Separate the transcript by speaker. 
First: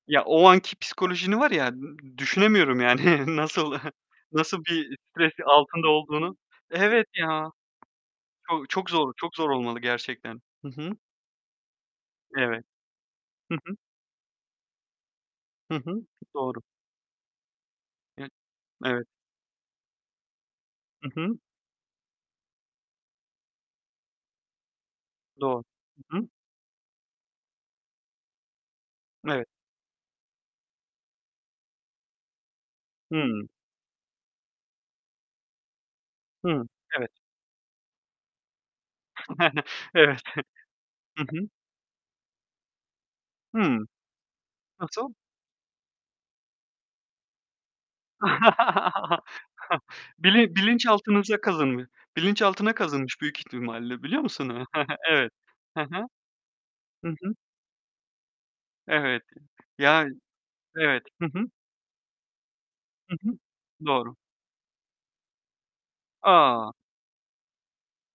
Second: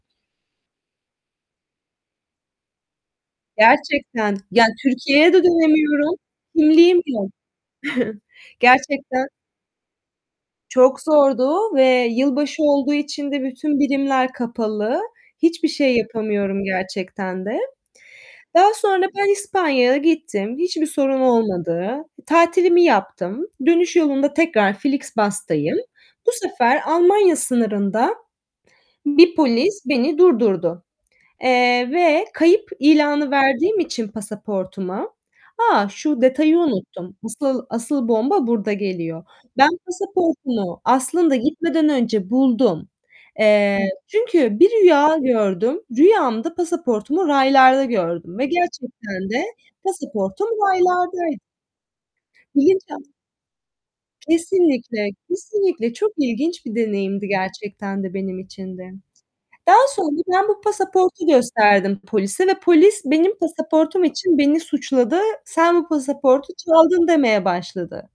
Speaker 1: Ya, o anki psikolojini var ya nı düşünemiyorum. Yani nasıl
Speaker 2: Gerçekten,
Speaker 1: nasıl
Speaker 2: yani,
Speaker 1: bir stres
Speaker 2: Türkiye'ye de
Speaker 1: altında
Speaker 2: dönemiyorum,
Speaker 1: olduğunu.
Speaker 2: kimliğim
Speaker 1: Evet,
Speaker 2: yok.
Speaker 1: ya. Çok çok zor
Speaker 2: Gerçekten
Speaker 1: çok zor olmalı gerçekten. Hı hı.
Speaker 2: çok zordu ve yılbaşı
Speaker 1: Evet.
Speaker 2: olduğu için de
Speaker 1: Hı hı.
Speaker 2: bütün birimler kapalı. Hiçbir
Speaker 1: Hı
Speaker 2: şey
Speaker 1: hı. Doğru.
Speaker 2: yapamıyorum gerçekten de.
Speaker 1: [unintelligible]
Speaker 2: Daha sonra
Speaker 1: Evet.
Speaker 2: ben İspanya'ya gittim. Hiçbir
Speaker 1: Hı
Speaker 2: sorun
Speaker 1: hı.
Speaker 2: olmadı. Tatilimi yaptım. Dönüş yolunda tekrar
Speaker 1: Doğru.
Speaker 2: Flixbus'tayım.
Speaker 1: Hı hı.
Speaker 2: Bu sefer Almanya sınırında bir
Speaker 1: Evet.
Speaker 2: polis beni durdurdu, eee, ve kayıp ilanı
Speaker 1: Hıı.
Speaker 2: verdiğim için pasaportuma A! Şu detayı
Speaker 1: Hı, evet.
Speaker 2: unuttum, asıl asıl bomba burada geliyor. Ben
Speaker 1: Evet,
Speaker 2: pasaportumu
Speaker 1: hı Hı
Speaker 2: aslında
Speaker 1: hı.
Speaker 2: gitmeden önce buldum.
Speaker 1: Hıı.
Speaker 2: Eee, çünkü bir
Speaker 1: Nasıl?
Speaker 2: rüya gördüm. Rüyamda pasaportumu raylarda gördüm ve gerçekten de pasaportum
Speaker 1: Bilin
Speaker 2: raylarday
Speaker 1: bilinçaltınıza kazınmış bilinçaltına
Speaker 2: [unintelligible]
Speaker 1: kazınmış büyük ihtimalle, biliyor musun?
Speaker 2: Kesinlikle,
Speaker 1: Evet, hı
Speaker 2: kesinlikle,
Speaker 1: hı.
Speaker 2: çok ilginç bir
Speaker 1: Hı
Speaker 2: deneyimdi
Speaker 1: hı.
Speaker 2: gerçekten de benim için de.
Speaker 1: Evet.
Speaker 2: Daha
Speaker 1: Ya
Speaker 2: sonra ben bu
Speaker 1: Evet. Hı
Speaker 2: pasaportu
Speaker 1: hı.
Speaker 2: gösterdim polise ve polis
Speaker 1: Hı
Speaker 2: benim
Speaker 1: hı.
Speaker 2: pasaportum
Speaker 1: Doğru.
Speaker 2: için beni suçladı, "Sen bu pasaportu
Speaker 1: A!
Speaker 2: çaldın." demeye başladı.